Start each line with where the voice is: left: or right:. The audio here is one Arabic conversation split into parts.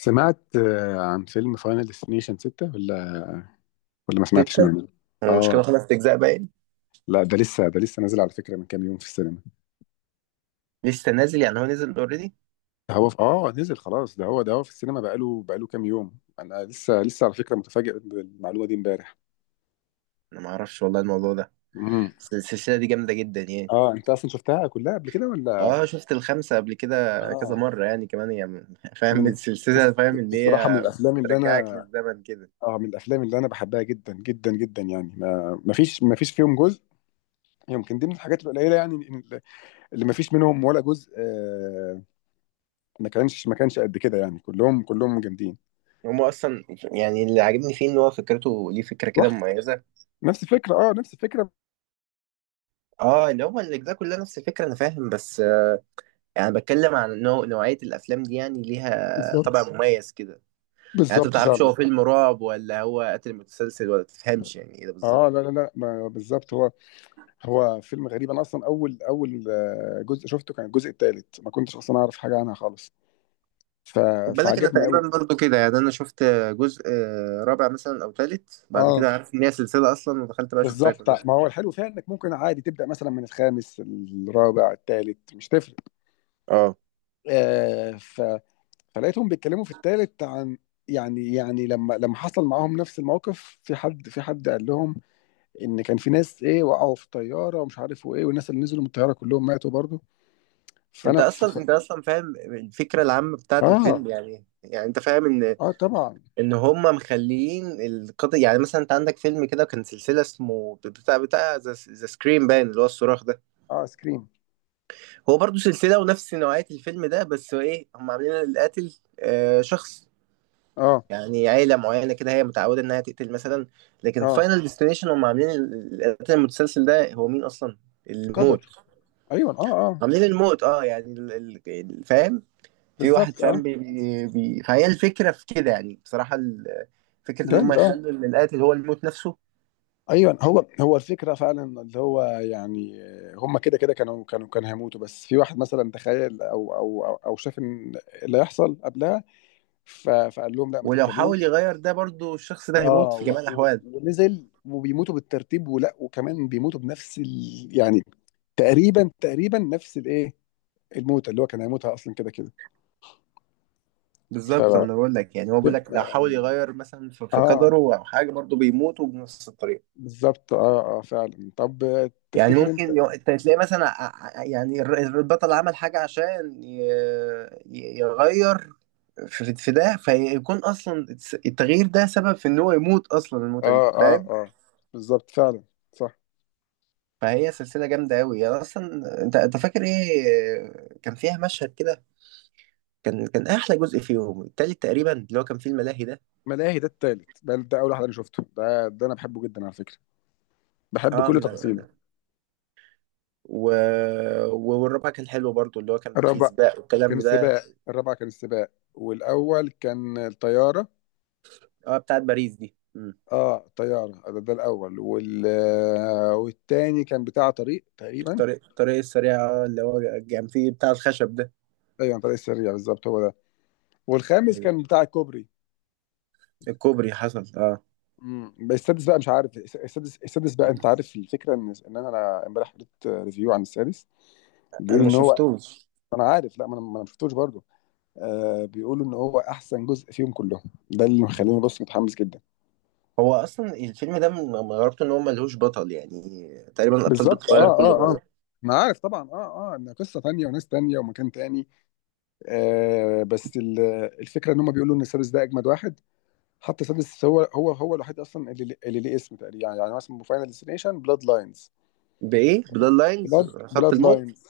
left: سمعت عن فيلم فاينل ديستنيشن 6 ولا ما سمعتش
right: ستة
left: منه؟
right: هو مش كده
left: اه،
right: خمس أجزاء باين؟
left: لا ده لسه نازل على فكرة من كام يوم في السينما.
right: لسه نازل يعني، هو نزل اوريدي؟
left: ده هو في... اه نزل خلاص، ده هو في السينما بقاله كام يوم. انا لسه على فكرة متفاجئ بالمعلومة دي امبارح.
right: أنا ما أعرفش والله الموضوع ده.
left: امم.
right: بس السلسلة دي جامدة جدا يعني.
left: اه، انت اصلا شفتها كلها قبل كده ولا؟
right: اه، شفت الخمسة قبل كده كذا
left: اه،
right: مرة يعني، كمان يعني. فاهم
left: من
right: السلسلة،
left: بس-
right: فاهم اللي
left: الصراحة من
right: هي
left: الافلام اللي انا،
right: بترجعك للزمن كده.
left: اه، من الافلام اللي انا بحبها جدا جدا جدا. يعني ما فيش فيهم جزء، يمكن دي من الحاجات القليلة، يعني اللي ما فيش منهم ولا جزء، ما كانش قد كده. يعني كلهم جامدين.
right: هما اصلا يعني اللي عاجبني فيه ان هو فكرته، ليه فكره كده
left: رحت
right: مميزه.
left: نفس الفكره، اه، نفس الفكره.
right: اه، اللي هو الاجزاء كلها نفس الفكره، انا فاهم، بس يعني بتكلم عن نوعيه الافلام دي، يعني ليها
left: بالظبط،
right: طابع مميز كده. يعني انت ما
left: بالظبط
right: بتعرفش
left: فعلا.
right: هو فيلم رعب ولا هو قتل متسلسل، ولا تفهمش يعني ايه ده
left: اه، لا
right: بالظبط.
left: لا لا، ما بالظبط، هو هو فيلم غريب. انا اصلا اول جزء شفته كان الجزء الثالث، ما كنتش اصلا اعرف حاجه عنها خالص. ف...
right: خد بالك انا
left: فعجبني قوي.
right: تقريبا برضو كده، يعني انا شفت جزء رابع مثلا او تالت، بعد
left: اه،
right: كده عارف ان هي سلسله اصلا، ودخلت بقى شفتها
left: بالظبط.
right: كلها.
left: ما هو الحلو فيها انك ممكن عادي تبدا مثلا من الخامس، الرابع، الثالث، مش تفرق.
right: اه،
left: آه ف... فلقيتهم بيتكلموا في الثالث عن، يعني، يعني لما حصل معاهم نفس الموقف، في حد قال لهم ان كان في ناس، ايه، وقعوا في الطياره ومش عارف وايه، والناس اللي نزلوا من الطياره كلهم ماتوا برضو.
right: انت
left: فانا
right: اصلا
left: ف...
right: انت اصلا فاهم الفكره العامه بتاعت
left: اه،
right: الفيلم، يعني انت فاهم ان
left: اه طبعا.
right: ان هم مخليين القضيه. يعني مثلا انت عندك فيلم كده كان سلسله اسمه بتاع ذا سكريم باين، اللي هو الصراخ ده.
left: اه سكريم.
right: هو برضو سلسله، ونفس نوعيه الفيلم ده، بس هو ايه، هم عاملين القاتل شخص،
left: اه،
right: يعني عيلة معينة كده هي متعودة إنها تقتل مثلا. لكن
left: اه،
right: فاينل ديستنيشن هم عاملين القتل المتسلسل ده هو مين أصلا؟ الموت.
left: قدر. ايوه، اه، اه،
right: عاملين الموت اه، يعني فاهم؟ في واحد
left: بالظبط،
right: فاهم،
left: اه.
right: فهي الفكرة في كده، يعني بصراحة فكرة إن هم
left: جامد، اه.
right: يخلوا إن القاتل هو الموت نفسه.
left: ايوه، هو هو الفكره فعلا، اللي هو يعني هم كده كده كانوا هيموتوا. بس في واحد مثلا تخيل، أو شاف ان اللي هيحصل قبلها، فقال لهم لا ما
right: ولو حاول
left: تركبوش.
right: يغير ده، برضو الشخص ده هيموت
left: اه،
right: في
left: و-
right: جميع
left: و-
right: الأحوال.
left: ونزل وبيموتوا بالترتيب، ولا وكمان بيموتوا بنفس يعني تقريبا، تقريبا نفس الموتة اللي هو كان هيموتها اصلا كده كده. ف
right: بالظبط، أنا بقول لك، يعني هو بيقول لك لو حاول يغير مثلا في
left: اه،
right: قدره أو حاجة، برضو بيموت وبنفس الطريقة.
left: بالظبط، اه اه فعلا. طب،
right: يعني
left: تفتكر انت؟
right: ممكن انت تلاقي مثلا يعني البطل عمل حاجة عشان يغير في ده، فيكون اصلا التغيير ده سبب في ان هو يموت اصلا الموتة دي،
left: اه اه
right: فاهم.
left: اه، بالظبط فعلا، صح.
right: فهي سلسلة جامدة أوي يعني أصلا. أنت فاكر إيه كان فيها مشهد كده؟ كان أحلى جزء فيهم التالت تقريبا، اللي هو كان فيه الملاهي ده.
left: ملاهي ده التالت ده, ده اول واحد انا شفته. ده ده انا بحبه جدا على فكرة، بحب
right: أه،
left: كل تفاصيله.
right: و... والرابع كان حلو برضو، اللي هو كان فيه
left: الرابع
right: سباق
left: كان
right: والكلام ده.
left: السباق، الرابع كان السباق، والاول كان الطيارة.
right: أه، بتاعت باريس دي.
left: اه، طيارة ده, ده الأول، والتاني كان بتاع طريق تقريبا.
right: الطريق السريع اه، اللي هو كان فيه بتاع الخشب ده.
left: أيوة، طريق السريع بالظبط هو ده. والخامس كان بتاع الكوبري.
right: الكوبري، حصل اه.
left: امم. بس السادس بقى مش عارف، السادس، السادس بقى. أنت عارف الفكرة إن أنا امبارح قريت ريفيو عن السادس؟
right: انا
left: بيقولوا
right: ما
left: إن هو،
right: شفتوش.
left: أنا عارف، لا ما أنا ما شفتوش برضه. آه، بيقولوا إن هو أحسن جزء فيهم كلهم. ده اللي مخليني بص متحمس جدا.
right: هو اصلا الفيلم ده من غرابته ان هو ملهوش بطل يعني، تقريبا الابطال
left: بالظبط اه
right: بتتغير كل
left: اه اه.
right: مره.
left: ما عارف طبعا، اه اه، إن قصة تانية وناس تانية ومكان تاني. آه بس ال- الفكره ان هم بيقولوا ان سادس ده اجمد واحد. حتى سادس هو الوحيد اصلا اللي اللي ليه اسم تقريبا. يعني يعني هو اسمه فاينل ديستنيشن بلاد لاينز.
right: بايه، بلاد لاينز؟
left: بلاد
right: خط
left: بلاد
right: الموت.
left: لاينز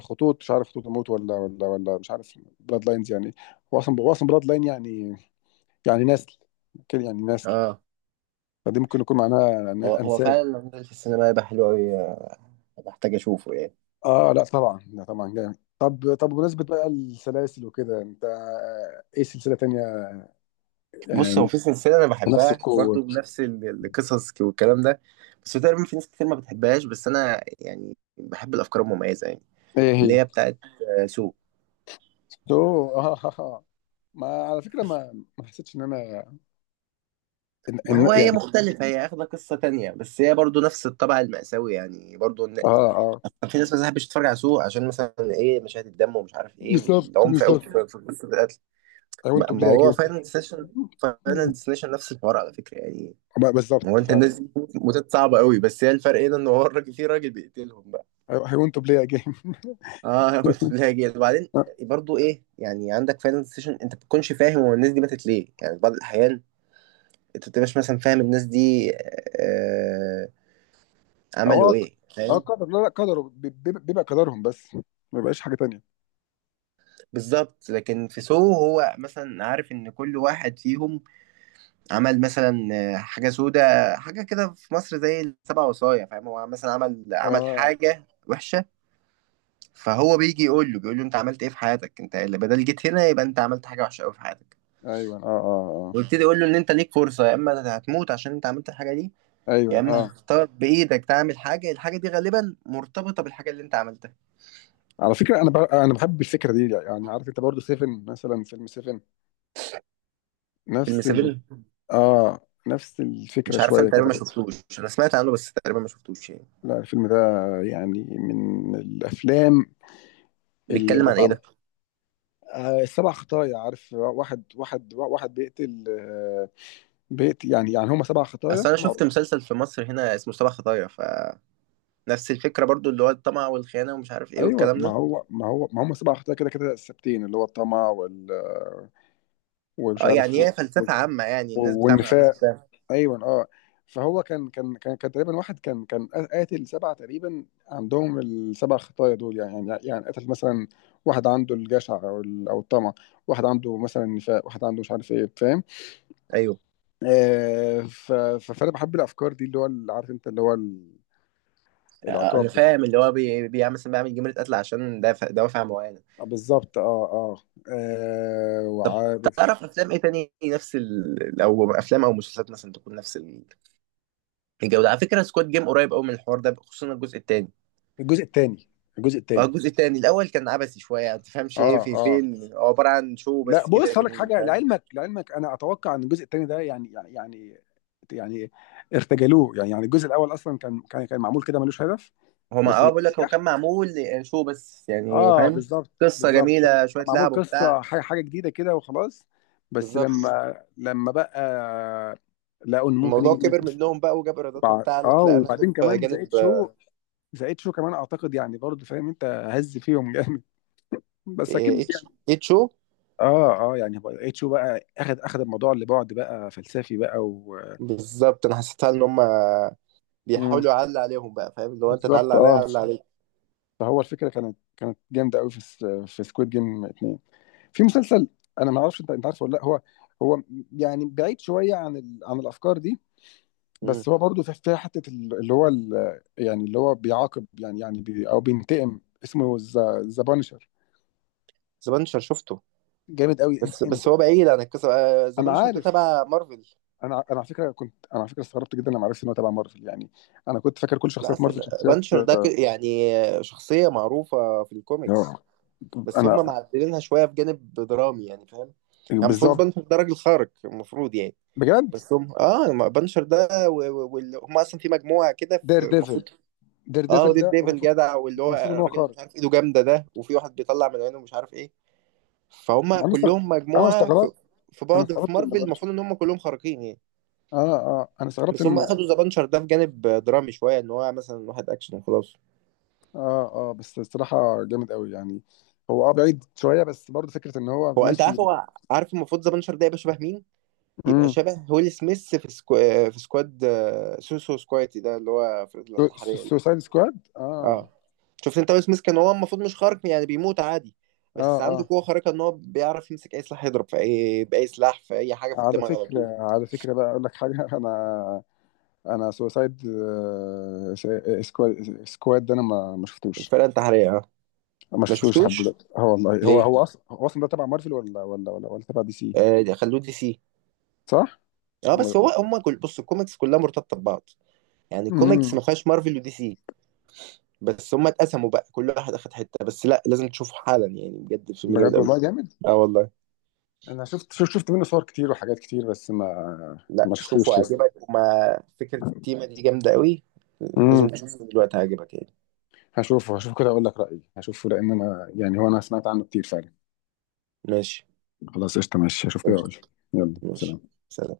left: خطوط، مش عارف خطوط الموت، ولا ولا ولا مش عارف. بلاد لاينز يعني، هو اصلا، هو اصلا بلاد لاين يعني، يعني نسل كده، يعني نسل.
right: اه،
left: فدي ممكن يكون معناها
right: هو
left: انسان.
right: فعلا، الراجل في السينما يبقى حلو قوي، بحتاج اشوفه يعني.
left: اه لا طبعا، لا طبعا جامد. طب، طب بمناسبة بقى السلاسل وكده، انت، ايه سلسلة تانية؟
right: بص، هو
left: آه،
right: في سلسله انا
left: بنفس
right: بحبها
left: القوة.
right: برضو بنفس القصص والكلام ده. بس هو تقريبا في ناس كتير ما بتحبهاش، بس انا يعني بحب الافكار المميزه يعني.
left: ايه هي؟
right: اللي هي بتاعت سو.
left: تو. اه، ما على فكره، ما حسيتش ان انا إن
right: ما
left: إن
right: هو هي
left: يعني.
right: مختلفة، هي اخدة قصة تانية، بس هي برضو نفس الطبع المأساوي، يعني برضو
left: اه اه
right: كان في ناس ما تحبش تتفرج على سوق عشان مثلا ايه، مشاهد الدم ومش عارف ايه،
left: بالظبط
right: والعنف قوي في
left: بالظبط.
right: في قصة القتل.
left: I want
right: ما
left: to
right: ما
left: play a
right: هو
left: game.
right: فاينل ديستنيشن، فاينل
left: ب-
right: ديستنيشن نفس الحوار على فكرة يعني. هو
left: بالظبط
right: انت الناس
left: فعلا.
right: دي موتات صعبة قوي، بس هي الفرق هنا ان هو الراجل، في راجل بيقتلهم بقى.
left: I want to play a game
right: اه، قلت لها جيل وبعدين. برضو ايه يعني، عندك فاينل ديستنيشن انت ما بتكونش فاهم هو الناس دي ماتت ليه يعني، في بعض الاحيان انت ما بتبقاش مثلا فاهم الناس دي آه، عملوا
left: هو،
right: ايه،
left: اه
right: فاهم.
left: قدر، لا لا، قدره، بيبقى قدرهم، بس ما بيبقاش حاجه تانية.
right: بالظبط، لكن في سو هو مثلا عارف ان كل واحد فيهم عمل مثلا حاجه سودة، حاجه كده في مصر زي السبع وصايا، فاهم، هو مثلا عمل
left: اه
right: حاجه وحشه. فهو بيجي يقول له بيقول له انت عملت ايه في حياتك، انت اللي بدل جيت هنا، يبقى انت عملت حاجه وحشه قوي في حياتك.
left: ايوه اه اه
right: ويبتدي يقول له ان انت ليك فرصه، يا اما هتموت عشان انت عملت الحاجه دي،
left: اه
right: يا
left: ايوه
right: اما
left: اه.
right: هتختار بايدك تعمل حاجه، الحاجه دي غالبا مرتبطه بالحاجه اللي انت عملتها.
left: على فكره، انا بحب الفكره دي. يعني عارف انت برضو سيفن، مثلا فيلم سيفن.
right: فيلم
left: نفس ال،
right: سيفن،
left: اه، نفس الفكره
right: مش عارف، انا
left: شويه
right: تقريبا
left: كده.
right: ما شفتوش، انا سمعت عنه بس تقريبا ما شفتوش يعني.
left: لا، الفيلم ده يعني من الافلام اللي
right: بيتكلم
left: ما
right: عن ايه
left: تعمل...
right: ده؟
left: آه، السبع خطايا. عارف، واحد واحد واحد بيقتل، آه، بيقتل يعني. يعني هم سبع خطايا
right: اصل انا شفت
left: معروف.
right: مسلسل في مصر هنا اسمه سبع خطايا، فنفس الفكره برضو، اللي هو الطمع والخيانه ومش عارف ايه
left: ايوه،
right: والكلام
left: ما
right: ده.
left: هو ما هو ما هم سبع خطايا كده كده ثابتين، اللي هو الطمع، وال، آه، ومش
right: اه،
left: عارف
right: يعني
left: و...
right: هي
left: و...
right: فلسفه عامه يعني، الناس بتعمل عنها
left: والنفاق.
right: افلام.
left: ايوه اه. فهو كان تقريبا، واحد كان قاتل سبعه تقريبا، عندهم السبع خطايا دول. يعني يعني يعني قتل مثلا واحد عنده الجشع، او الطمع، واحد عنده مثلا النفاق، واحد عنده مش عارف ايه، فاهم؟
right: ايوه.
left: فانا بحب الافكار دي، اللي هو عارف انت اللي هو
right: انا
left: العقاب ده.
right: فاهم اللي هو بيعمل مثلا، بيعمل جمله قتل عشان دوافع معينه.
left: بالظبط اه اه. وعارف،
right: تعرف افلام ايه تاني نفس او افلام او مسلسلات مثلا تكون نفس الجوده؟ على فكره سكواد جيم قريب قوي من الحوار ده، خصوصا الجزء التاني.
left: الجزء الثاني، الجزء
right: اه،
left: الثاني،
right: الجزء التاني، الاول كان عبثي شويه، ما تفهمش ايه
left: اه
right: في
left: اه.
right: فين، هو عباره عن شو
left: لا
right: بس كده
left: بص هقول لك
right: جميل،
left: حاجه،
right: فاهم.
left: لعلمك، لعلمك انا اتوقع ان الجزء الثاني ده يعني يعني يعني يعني ارتجلوه. يعني يعني الجزء الاول اصلا كان معمول كده ملوش هدف،
right: هو ما
left: بس لما
right: بقول لك هو
left: نجح.
right: كان معمول شو بس يعني،
left: اه
right: فاهم.
left: بالظبط
right: قصه
left: بالظبط. كان
right: جميله
left: كان
right: شويه
left: معمول
right: لعب
left: قصه،
right: وبتاع.
left: حاجه، حاجه جديده كده وخلاص. بس
right: بالظبط.
left: لما بقى لقوا ان ممكن يجي
right: الموضوع
left: منه
right: كبر
left: قرش.
right: منهم بقى وجاب ايرادات وبتاع، قال لك لا ناخده
left: وبعدين
right: في
left: كمان زائد
right: جانب
left: شو، زائد شو كمان اعتقد، يعني برضه فاهم انت، هز فيهم جامد بس اكيد.
right: HHO.
left: اه اه، يعني اتشو بقى، اخد اخد الموضوع لبعد بقى فلسفي بقى و...
right: بالظبط، انا حسيتها ان هم
left: مم.
right: بيحاولوا يعلى عليهم بقى، فاهم، اللي هو انت تعلى
left: بالظبط
right: عليا،
left: اه.
right: عليك.
left: فهو الفكره كانت جامده قوي في سكويد جيم اتنين. في مسلسل، انا ما اعرفش انت، انت عارفه ولا لا؟ هو، هو يعني بعيد شويه عن عن الافكار دي. بس
right: امم.
left: هو برضه في في حته اللي هو يعني اللي هو بيعاقب، يعني يعني او بينتقم. اسمه ذا بانشر.
right: زبانشر شفته.
left: جامد قوي انت
right: بس
left: انت،
right: بس هو بعيد عن القصه،
left: انا
right: زبانشر ده
left: عارف.
right: تبع مارفل.
left: انا انا على فكره كنت، انا على فكره استغربت جدا لما عرفت ان هو تبع مارفل. يعني انا كنت فاكر كل
right: لا،
left: شخصيات مارفل
right: اصلا
left: شخصيات،
right: بانشر ده يعني شخصيه معروفه في الكوميكس.
left: آه،
right: بس هم
left: انا،
right: معدلينها شويه في جانب درامي يعني، فاهم يعني. المفروض
left: بالظبط،
right: بنشر ده راجل خارق المفروض يعني.
left: بجد.
right: بس هم ما بنشر ده واللي هم اصلا في مجموعه كده،
left: دير
right: في المفروض.
left: ديفل، دير
right: اه،
left: ديفل
right: وديد
left: ده
right: ديفل
left: المفروض،
right: جدع، واللي هو
left: المفروض ان هو
right: الراجل
left: خارق.
right: مش عارف، ايده جامده ده، وفي واحد بيطلع من عينه مش عارف ايه. فهم
left: ما انا استغ-
right: كلهم
left: انا
right: مجموعه
left: استغربت،
right: في
left: انا
right: بعض، في
left: استغربت ان
right: مارفل
left: بانش،
right: المفروض ان هم كلهم خارقين يعني.
left: اه اه، انا استغربت
right: بس هم
left: ان،
right: اخدوا ذا بنشر ده في جانب درامي شويه، ان هو مثلا واحد اكشن وخلاص.
left: اه اه. بس الصراحه جامد قوي يعني. هو اه بعيد شويه بس برضه فكره ان هو
right: هو انت عارف،
left: ماشي.
right: هو عارف المفروض ذا بنشر ده يبقى شبه مين؟ يبقى
left: امم.
right: شبه ويل سميث في في سكواد، سكواتي ده، اللي هو في الانتحارية ده.
left: سوسايد سكواد، اه
right: اه، شفت انت ويل سميث كان هو المفروض مش خارق، يعني بيموت عادي،
left: اه
right: بس عنده
left: اه.
right: قوة خارقة ان هو بيعرف يمسك اي سلاح، يضرب في بأي سلاح في اي حاجة في
left: على
right: الدماغ على طول.
left: فكره، على فكره بقى اقول لك حاجه انا، انا سوسايد، سكواد ده انا ما شفتوش.
right: الفرقة انتحارية اه.
left: ما
right: ما
left: شفتوش لحد
right: شفتوش.
left: دلوقتي. اه والله، هو
right: ليه؟
left: هو اصلا، هو اصلا ده تبع مارفل، ولا تبع دي سي؟
right: آه ده خلوه دي سي.
left: صح؟
right: اه،
left: م-
right: بس هو هم كل، بص الكوميكس كلها مرتبطة ببعض، يعني الكوميكس
left: امم.
right: ما فيهاش مارفل ودي سي، بس هم اتقسموا بقى كل واحد اخد حتة، بس لا، لازم تشوفه حالا يعني، بجد الفيلم جامد
left: بجد
right: قوي.
left: والله جامد.
right: اه والله.
left: انا شفت منه صور كتير وحاجات كتير، بس ما،
right: لا
left: ما
right: شوفه
left: شفتوش لسه.
right: هيعجبك، وما فكرة التيمة دي جامدة قوي، لازم
left: امم.
right: تشوفه دلوقتي هيعجبك يعني.
left: هشوفه، هشوف كده اقول لك رايي. هشوفه لان انا، يعني هو، انا سمعت عنه كتير فعلا.
right: ماشي،
left: خلاص قشطه، ماشي، هشوف كده
right: ماشي،
left: اقول لك. يلا
right: ماشي.
left: سلام.
right: سلام